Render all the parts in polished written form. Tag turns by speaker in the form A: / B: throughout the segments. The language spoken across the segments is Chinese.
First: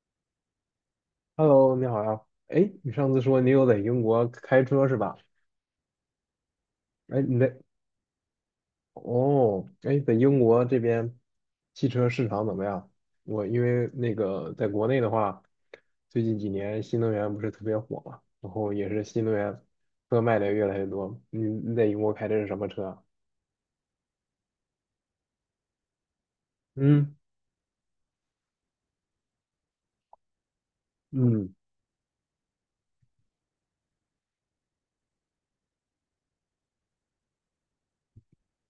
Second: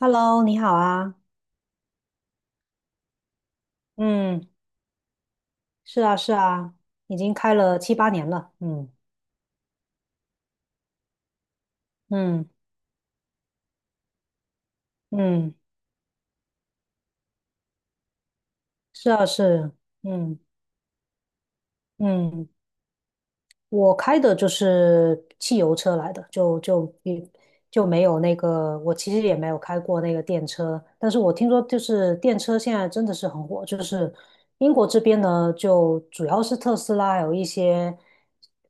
A: Hello，你好啊。
B: Hello，你好呀。哎，你上次说你有在英国
A: 嗯，
B: 开车是吧？
A: 是啊，是啊，已
B: 哎，
A: 经
B: 你
A: 开
B: 在
A: 了7、8年了。嗯
B: 哦，哎，在英国这边汽车市场
A: 嗯
B: 怎么样？我因为那个在国内的话，
A: 嗯，
B: 最近几年新能源不是特别火嘛，然后也是
A: 是
B: 新
A: 啊，
B: 能源
A: 是，
B: 车卖
A: 嗯
B: 的越来越多。你在英国开的是
A: 嗯。
B: 什么车啊？
A: 我开的就是汽油车来的，就
B: 嗯
A: 也就没有那个，我其实也没有开过那个电车，但是我听
B: 嗯
A: 说就是电车现在真的是很火，就是英国这边呢，就主要是特斯拉，还有一些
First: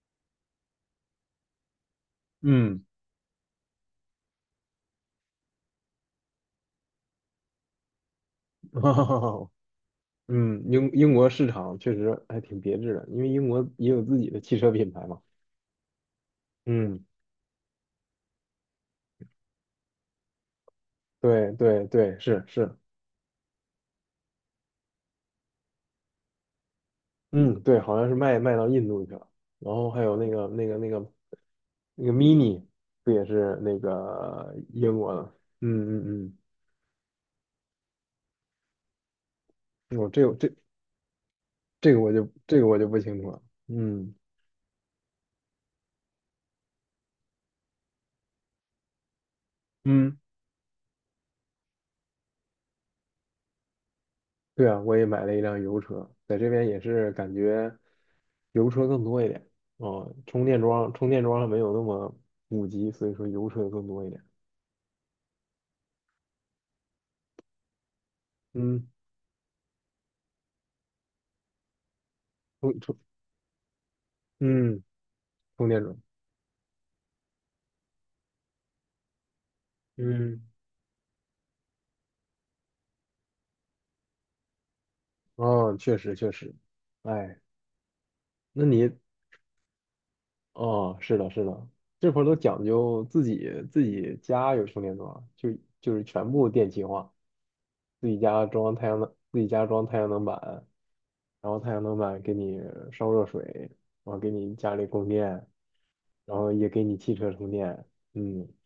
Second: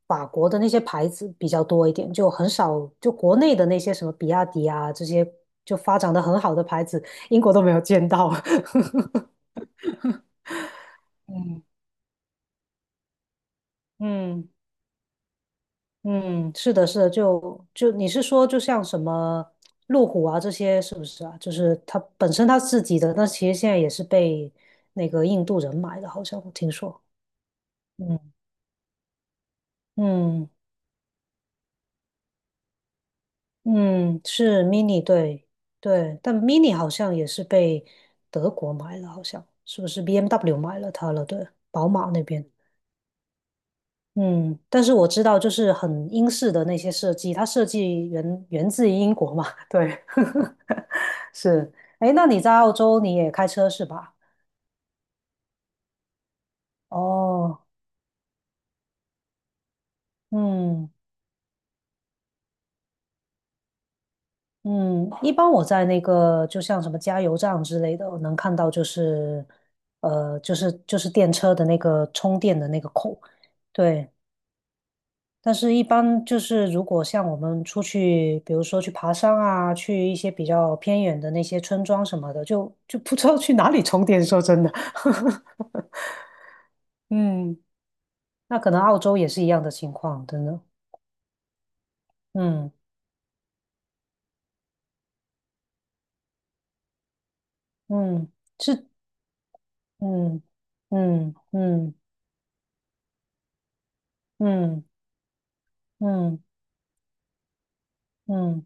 A: 法国的那些牌子比较多一点，就很
B: 嗯，
A: 少，就国内的那些什么比亚迪啊这些就发展的很好的牌子，英国都没有见到。
B: 哈 哈，英国市
A: 嗯，
B: 场确实还挺别致的，因为英国也有自己的
A: 嗯，
B: 汽车品牌嘛。
A: 嗯，是的，是
B: 嗯，
A: 的，就你是说，就像什么路虎啊这些，是不是啊？就
B: 对
A: 是
B: 对
A: 它
B: 对，
A: 本
B: 是
A: 身它
B: 是。
A: 自己的，那其实现在也是被那个印度人买的，好像我听说。
B: 嗯，对，好像是
A: 嗯
B: 卖到印度去了。然后还有那个
A: 嗯
B: 那个那个那个 mini，不也是那
A: 嗯，
B: 个
A: 是
B: 英
A: Mini，
B: 国的？
A: 对对，
B: 嗯
A: 但
B: 嗯
A: Mini 好像也是被德国买了，好像是不
B: 嗯，
A: 是
B: 我、这个这
A: BMW 买了它了？对，宝
B: 这个
A: 马
B: 我
A: 那
B: 就
A: 边。
B: 这个我就不清楚了。嗯，
A: 嗯，但是我知道，就是很英式的那些设计，它设计源自于英国嘛，对。
B: 嗯，
A: 是，哎，那你在澳洲你也开车是吧？
B: 对啊，我也买了一辆油车，在这边也是感
A: 哦，
B: 觉油车更多一点。哦，充电
A: 嗯
B: 桩充电桩还没有那么普及，所以说油车更多一点。
A: 嗯，一般我在那个就像什么加油站之类的，我能看到就
B: 嗯，
A: 是，就是电车的那个充电的
B: 充
A: 那个
B: 充
A: 口，对。
B: 嗯
A: 但
B: 充
A: 是，
B: 电
A: 一
B: 桩，
A: 般就是如果像我们出去，比如说去爬山啊，去一些
B: 嗯，
A: 比较偏远的那些村庄什么的，就不知道去哪里充电。说真的，
B: 哦，确实确实，哎，
A: 嗯，那
B: 那
A: 可能
B: 你
A: 澳洲也是一样的情况，真的，
B: 哦，是的，是的，这会儿都讲
A: 嗯
B: 究自己家有充电桩，就是全部电气化，自己
A: 嗯。
B: 家装
A: 是
B: 太阳能，自己家装太阳能
A: 嗯
B: 板，
A: 嗯
B: 然后太阳
A: 嗯
B: 能板给你烧热水，然后给你家
A: 嗯
B: 里供电，然
A: 嗯
B: 后也给你汽车充电。嗯，
A: 嗯，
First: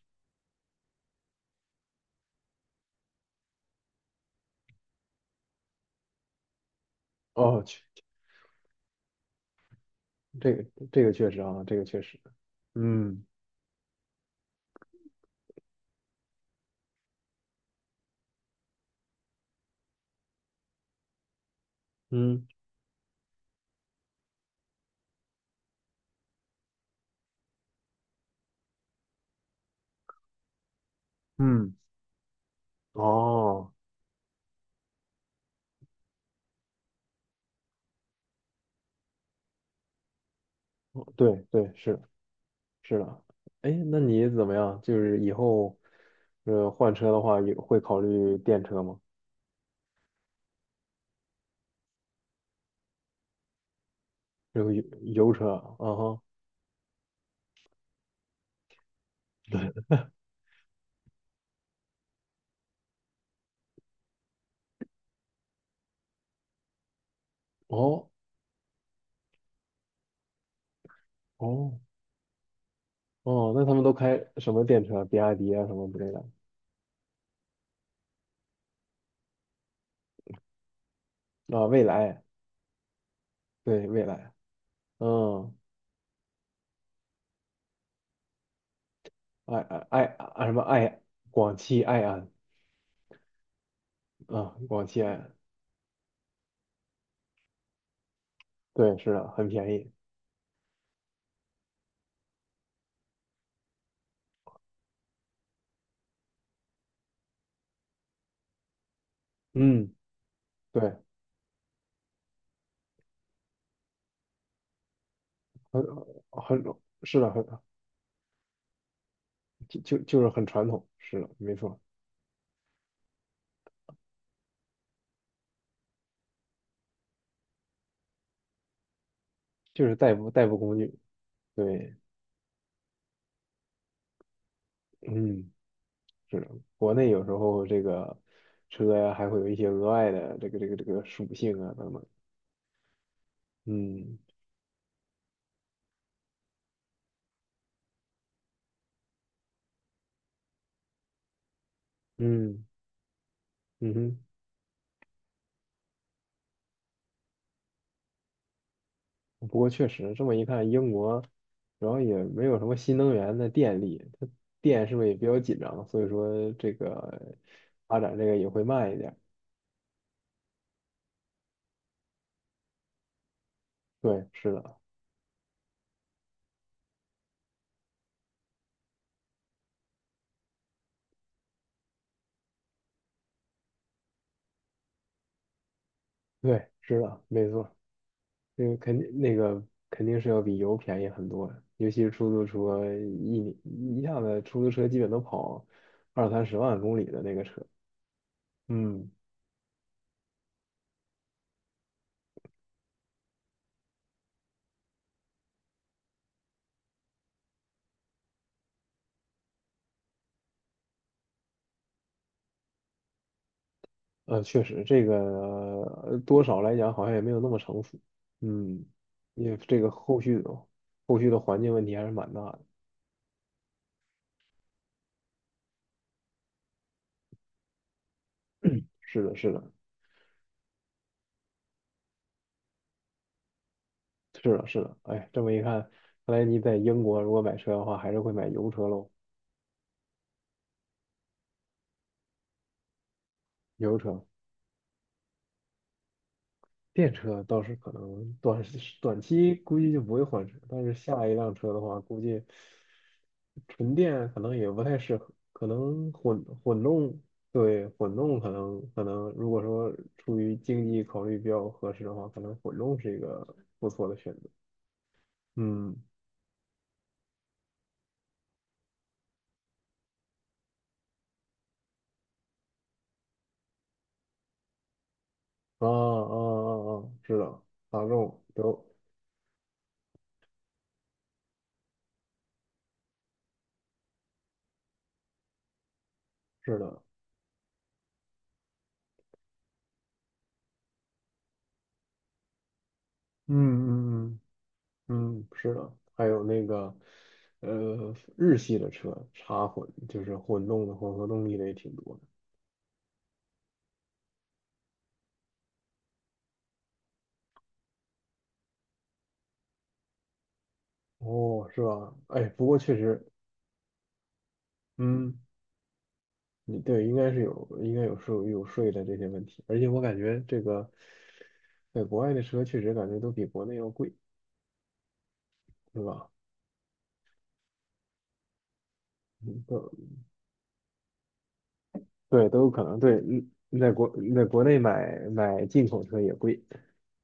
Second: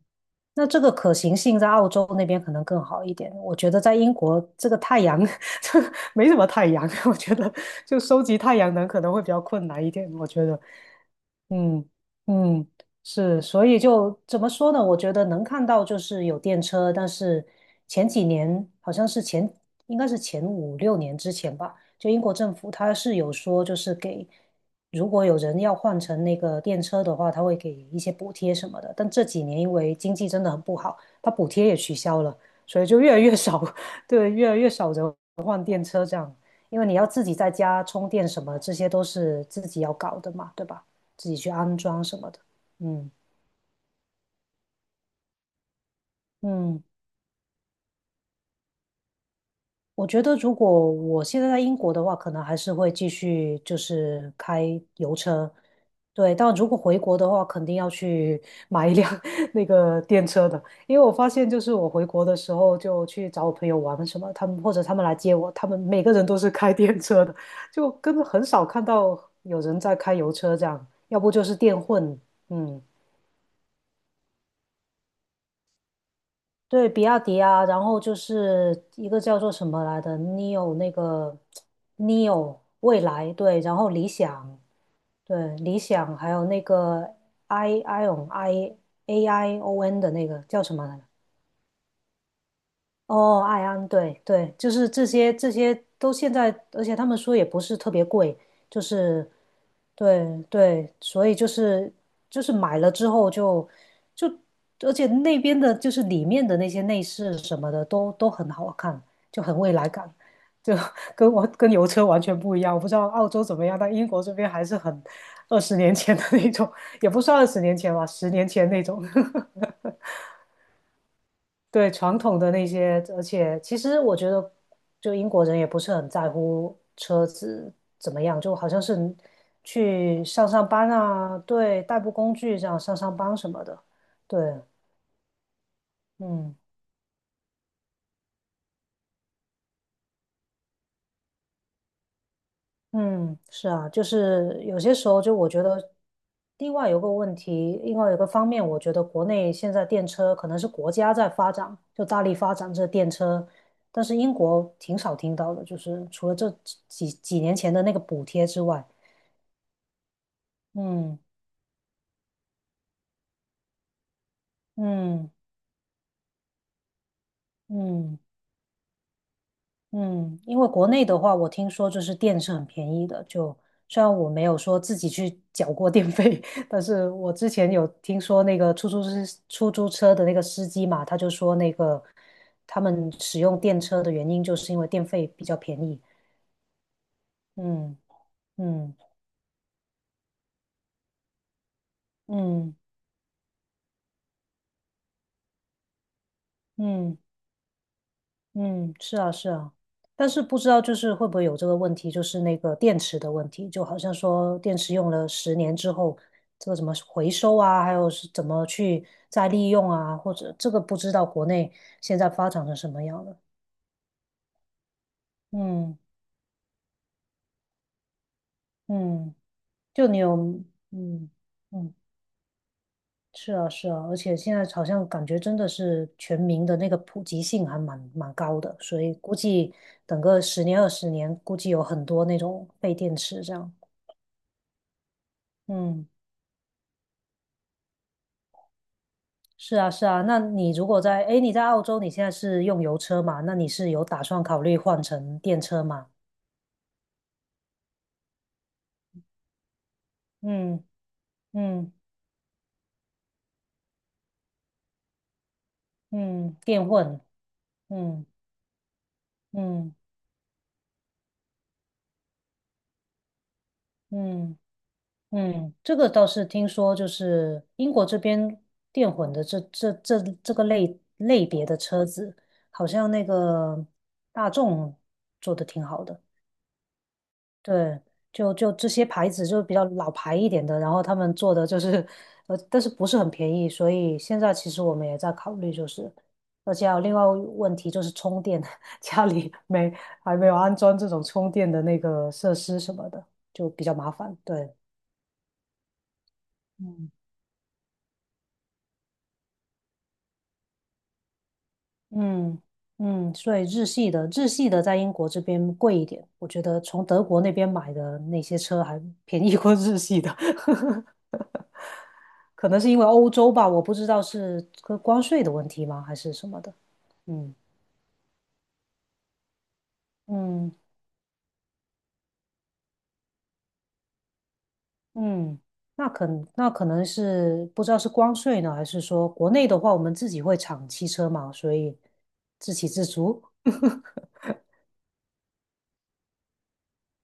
A: 那这个可行性在澳洲那边可能更好一点。我觉得在英国这个太阳 这没什么太阳，我觉得
B: 哦，
A: 就收集太阳能可能会比较困难一点。我觉
B: 这
A: 得，
B: 个这个确实啊，这个
A: 嗯
B: 确实，
A: 嗯，
B: 嗯
A: 是，所以就怎么说呢？我觉得能看到就是有电车，但是前几年好像是应该是前5、6年之前吧，就英国
B: 嗯
A: 政府它是有说，就是给如果有人要换成那个电车的话，它会给一些补贴什么的。但这几年因为经济真的很不好，它补贴
B: 嗯，
A: 也取消了，所以就越来越少，
B: 哦，
A: 对，越来越少人换电车这样，因为你要自己在家充电什么，这些都是自己要搞的嘛，对吧？自己
B: 对
A: 去
B: 对
A: 安
B: 是。
A: 装什么的。
B: 是
A: 嗯
B: 的，哎，那你怎么样？就是以后，
A: 嗯，
B: 换车的话，也会考虑电车吗？
A: 我觉得如果我现在在英国的话，可能还是会继续就是
B: 这个
A: 开
B: 油
A: 油
B: 油
A: 车。
B: 车，啊哈，
A: 对，但如果回国的话，肯定要去 买一辆 那
B: 对，
A: 个电车的，因为我发现就是我回国的时候就去找我朋友玩什么，他们或者他们来接我，他们每个人都是开电车的，就
B: 哦
A: 根本很少看到有人在开油车这样，要不就是
B: 哦
A: 电混，嗯。
B: 哦，那他们都开什么电车？比亚迪啊什么之类的
A: 对，比亚迪啊，然后就是一个叫做什么来的，neo 那个
B: 啊？蔚来，
A: neo 未来，对，然
B: 对，
A: 后
B: 蔚
A: 理
B: 来，
A: 想，对，
B: 嗯，
A: 理想，还有那个 i ion i a
B: 爱
A: i o n
B: 爱
A: 的那个
B: 爱什么
A: 叫什么来
B: 爱
A: 着？
B: 广汽埃安
A: 哦，爱安，对对，
B: 啊，
A: 就
B: 广
A: 是
B: 汽
A: 这
B: 埃
A: 些
B: 安，
A: 这些都现在，而且他们说也不是特别贵，就
B: 对，是的，
A: 是
B: 很便宜，
A: 对对，所以就是买了之后就，而且那边的就是里面的那些内饰什么的都很好看，就很未来
B: 嗯，
A: 感，就
B: 对，
A: 跟油车完全不一样。我不知道澳洲怎么样，但英国这边还是很二十
B: 很
A: 年前的那
B: 很
A: 种，也
B: 是
A: 不
B: 的，
A: 算
B: 很
A: 二十年前吧，十年前那种。
B: 就是很传统，是的，没错，
A: 对传统的那些，而且其实我觉得，就英国人也不是很在乎车子怎么样，就好像是
B: 就是代
A: 去
B: 步代
A: 上
B: 步
A: 上
B: 工
A: 班
B: 具，
A: 啊，对，
B: 对。
A: 代步工具这样上上班什么的，对，
B: 嗯，是的，
A: 嗯
B: 国内有时候这个车呀，还会有一些额外的这个属性啊等等。
A: 嗯，是啊，就
B: 嗯
A: 是有些时候就我觉得，另外有个问题，另外有个方面，我觉得国内现在电车可能是国家在发展，就大力发
B: 嗯
A: 展这电车。
B: 嗯
A: 但是
B: 哼，
A: 英国挺少听到的，就是除了这几年前的那个补贴之外，
B: 不过确实这么一看，英
A: 嗯
B: 国主要也没有什么新能源的电力，它电是不是也比
A: 嗯
B: 较紧张？所以说这个发展
A: 嗯
B: 这个也会慢一点。
A: 嗯，因为国内的话，我听说就是电是很便宜的，就虽然
B: 对，
A: 我没
B: 是
A: 有
B: 的，
A: 说自己去缴过电费，但是我之前有听说那个出租车的那个司机嘛，他就说那个他们使用电车的原因就是因为电费比较便宜。
B: 对，是的，没错。
A: 嗯
B: 那个
A: 嗯
B: 肯定那个肯定是要比油便宜很多，尤其是出租
A: 嗯
B: 车，一年一下子出租车基本都跑二三十万公里
A: 嗯
B: 的那个车。
A: 嗯，
B: 嗯，
A: 是啊，是啊，但是不知道就是会不会有这个问题，就是那个电池的问题，就好像说电池用了十年之后，这个怎么回收啊，还有是怎么去再利用啊，或者这个不知道国内现在发展成什么样了。
B: 确实这个
A: 嗯
B: 多少来讲好像也没有那么成熟。嗯，
A: 嗯，
B: 因为这个
A: 就你
B: 后
A: 有
B: 续的后续
A: 嗯
B: 的环境问
A: 嗯，
B: 题还是蛮大的。
A: 是啊是啊，而且现在好像感觉真的是全民的那个普及性还蛮高的，所以
B: 是的，
A: 估
B: 是的，
A: 计等个10年20年，估计有很多那种废电池这样。
B: 是的，是的。哎，这么一看，
A: 嗯。
B: 看来你在英国如果买车的话，还是会买油车喽，
A: 是啊，是啊。那你如果在，诶，你在澳洲，你现在是用油车嘛？那你是
B: 油
A: 有打
B: 车。
A: 算考虑换成电车吗？
B: 电车倒是可能短期估计就不会换车，但
A: 嗯
B: 是下一辆车的
A: 嗯
B: 话，估计纯电可能也不太适合，可能混
A: 嗯，
B: 混
A: 电
B: 动，
A: 混，
B: 对，混
A: 嗯
B: 动可能如果说
A: 嗯
B: 出于经济考虑比较合适的话，可能混动是一个不错的选择。
A: 嗯嗯，这
B: 嗯，
A: 个倒是听说，就是英国这边电混的这个类别的车子，好像那个大众做的挺
B: 啊啊
A: 好的。
B: 啊啊，是的，
A: 对，
B: 大众
A: 就
B: 都
A: 这些牌子就比较老牌一点的，然后他们做的就是，但是不是很便宜，所以现在其实我们也在考虑，就是，而
B: 是
A: 且还有
B: 的，
A: 另外一个问题就是充电，家里没还没有安装这种充电的那个设施什么的，就比较麻烦。
B: 嗯嗯
A: 对，
B: 嗯。嗯，是的，还有那个，
A: 嗯，
B: 日系的车插混，就是混动的混合动力的也挺多的。
A: 嗯嗯，所以日系的在英国这边贵一点，我觉得从德国那边买的那些车还便宜过日系的。
B: 哦，是吧？哎，不
A: 可
B: 过
A: 能是
B: 确
A: 因为
B: 实，
A: 欧洲吧，我不知道是个关
B: 嗯，
A: 税的问题吗，还是什么的。
B: 对，应该是
A: 嗯
B: 有，应该有税的这些问题。而且我感觉这
A: 嗯
B: 个，在国外的车确实感觉都比国内要贵，
A: 嗯，
B: 是
A: 那
B: 吧？
A: 可那可能是不知道是关税呢，还是说国
B: 嗯
A: 内的
B: 都
A: 话，我们自己会产汽车嘛，所以
B: 对，都有
A: 自
B: 可
A: 给
B: 能
A: 自
B: 对。
A: 足。
B: 嗯，在国内买进口车也贵，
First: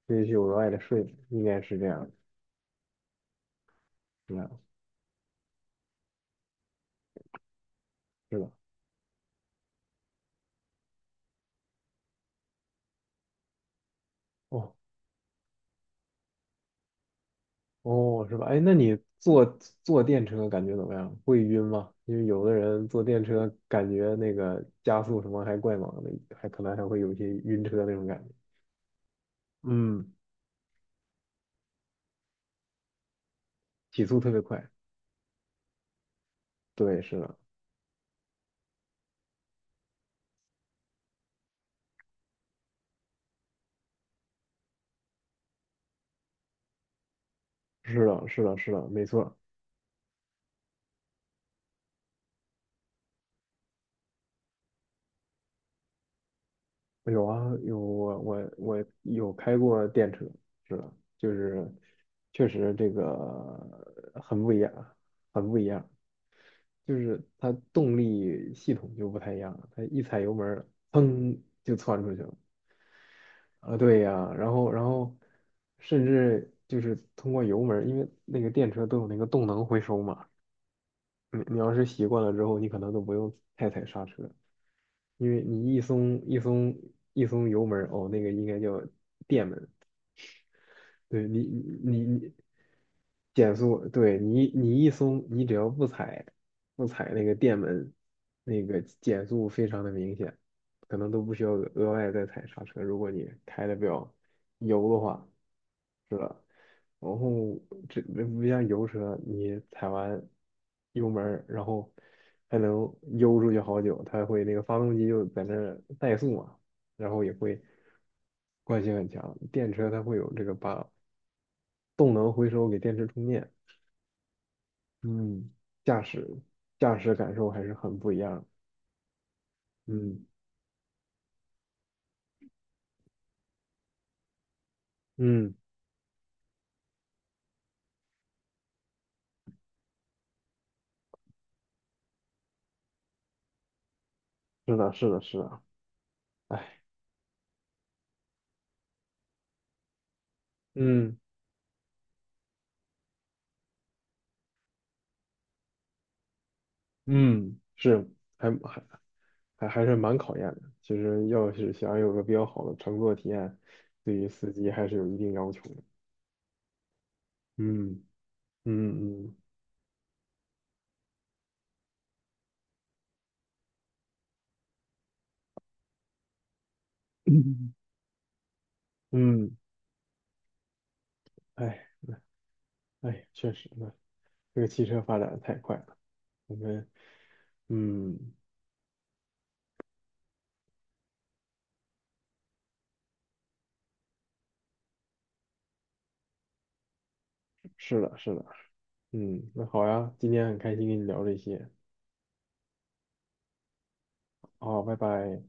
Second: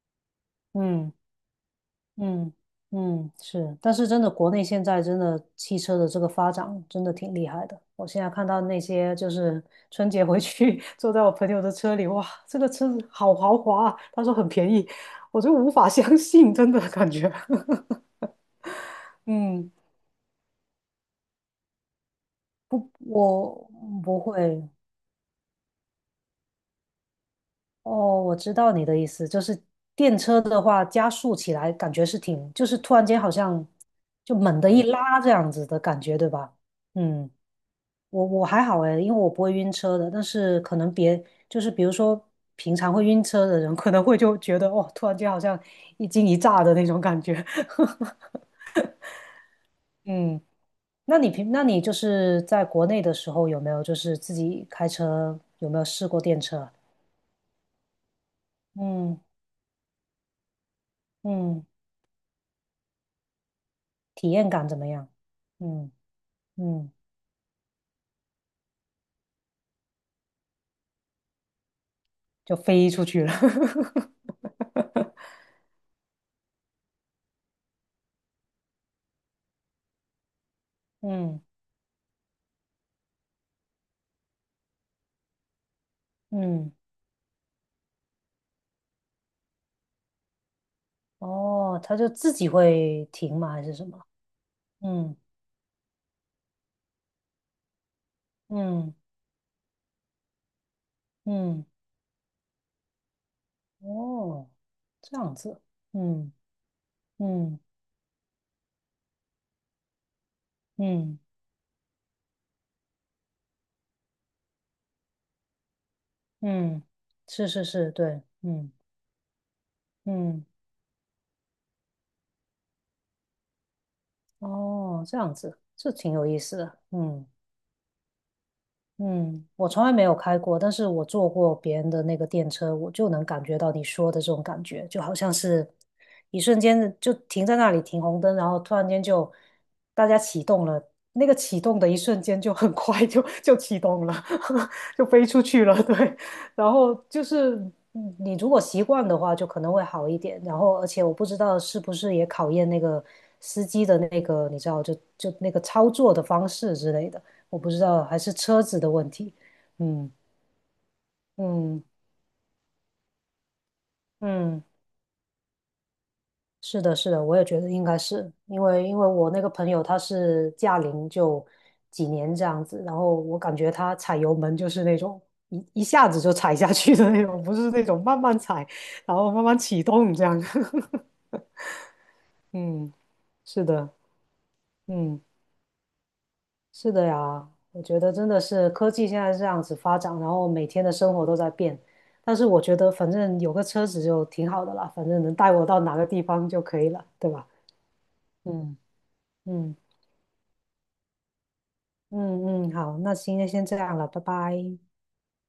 B: 这是有额外的税的
A: 嗯。
B: 应该是这样的。
A: 嗯嗯，是，但是真的，
B: 是吧？
A: 国内现在真的汽车的这个发展真的挺厉害的。我现在
B: 是
A: 看
B: 的。
A: 到那些就是春节回去 坐在我朋友的车里，哇，这个车子好豪华啊，他说很便
B: 哦，
A: 宜，我就无法相信，真的感觉。
B: 哦，是吧？哎，那你 坐
A: 嗯，
B: 坐电车感觉怎么样？会晕吗？因为有的人坐电车
A: 我
B: 感觉
A: 不
B: 那个
A: 会。
B: 加速什么还怪猛的，还可能还会有一些晕车那种感
A: 哦，
B: 觉。
A: 我知道你的意思，就是
B: 嗯，
A: 电车的话，加速起来感觉是挺，就是突然间好像
B: 提速特
A: 就
B: 别
A: 猛
B: 快。
A: 地一拉这样子的感觉，对吧？
B: 对，是
A: 嗯。
B: 的，
A: 我还好诶，因为我不会晕车的，但是可能别就是比如说平常会晕车的人，可能会就觉得哦，突然间好像一惊一乍的那种感觉。
B: 是的，是的，是的，没错。
A: 嗯，那你就是在国内的时候有没有就是自己开车有没有试过电车啊？
B: 有啊，有我
A: 嗯
B: 有开过电车，是的，就
A: 嗯，
B: 是确实这个
A: 体
B: 很
A: 验
B: 不一
A: 感
B: 样，
A: 怎么样？
B: 很不一样。
A: 嗯嗯，
B: 就是它动力系统就不太一样了，它一踩油门儿，砰就窜出去了。
A: 就飞出去了。
B: 啊，对呀，然后然 后甚至就是通过油门儿，因为那个电车都有那个动能回收嘛，
A: 嗯
B: 你要是习惯了之后，你可能都不用太踩刹车，因为你一松一
A: 嗯，
B: 松一松油门儿，哦，那个应该叫电门，对你
A: 哦，它
B: 你
A: 就
B: 你
A: 自己会停吗？
B: 减
A: 还是什
B: 速，
A: 么？
B: 对你一
A: 嗯
B: 松，你只要不踩那个电门，那个
A: 嗯
B: 减速非常的明显，可能都不需要
A: 嗯。
B: 额外再踩刹车。如果你开的比较
A: 哦，
B: 油的
A: 这
B: 话，
A: 样子，
B: 是
A: 嗯
B: 吧？然后
A: 嗯
B: 这不像油车，你踩完油
A: 嗯
B: 门儿，然后还能悠出去好久，它会那个发动机就在那儿怠速嘛，
A: 嗯，
B: 然后也
A: 是
B: 会
A: 是是，对，嗯
B: 惯性很强。电车它会有这
A: 嗯，
B: 个把动能回收给电池充电，
A: 哦，这样
B: 嗯，
A: 子，这
B: 驾
A: 挺
B: 驶
A: 有意思的，
B: 驾驶
A: 嗯。
B: 感受还是很不一样，
A: 嗯，我从来没有
B: 嗯
A: 开过，但是我坐过别人的那个电车，我就能感觉到你说的这种感觉，就好像
B: 嗯，
A: 是一瞬间就停在那里停红灯，然后突然间就大家启动了，那个启动的一瞬间就很快就启动了，
B: 是的，
A: 就
B: 是的，
A: 飞
B: 是
A: 出
B: 的，
A: 去了，对。然
B: 哎，
A: 后就是嗯你如果习惯的话，就可能会好一点。然后而且我
B: 嗯
A: 不知道是不是也考验那个司机的那个，你知道，就那个操作的方式之类的。我
B: 嗯，
A: 不知道，
B: 是
A: 还是
B: 还
A: 车子
B: 还
A: 的问题。
B: 还是
A: 嗯
B: 蛮考验的。其实要是
A: 嗯
B: 想有个比较好的乘坐体验，对于司
A: 嗯，
B: 机还是有一定要求的。
A: 是的，是的，我也觉得应该
B: 嗯
A: 是因为我
B: 嗯
A: 那个朋友他是驾龄就几年这样子，然后我感觉他踩油门就是那种一下子就踩下去的那种，不是
B: 嗯
A: 那 种慢慢踩，然后慢
B: 嗯，
A: 慢启动这样。
B: 哎
A: 嗯，
B: 哎，确
A: 是
B: 实呢，
A: 的，
B: 这个汽车发
A: 嗯。
B: 展的太快了，我们
A: 是的呀，我觉得
B: 嗯，
A: 真的是科技现在这样子发展，然后每天的生活都在变。但是我觉得反正有个车子就挺好的了，反正能带我到哪个地方就可以了，对吧？
B: 是的，是的。
A: 嗯。
B: 嗯，那
A: 嗯
B: 好呀，今天很开心跟你聊这些。
A: 嗯嗯，好，那今天先这样了，拜拜。
B: 好，拜拜。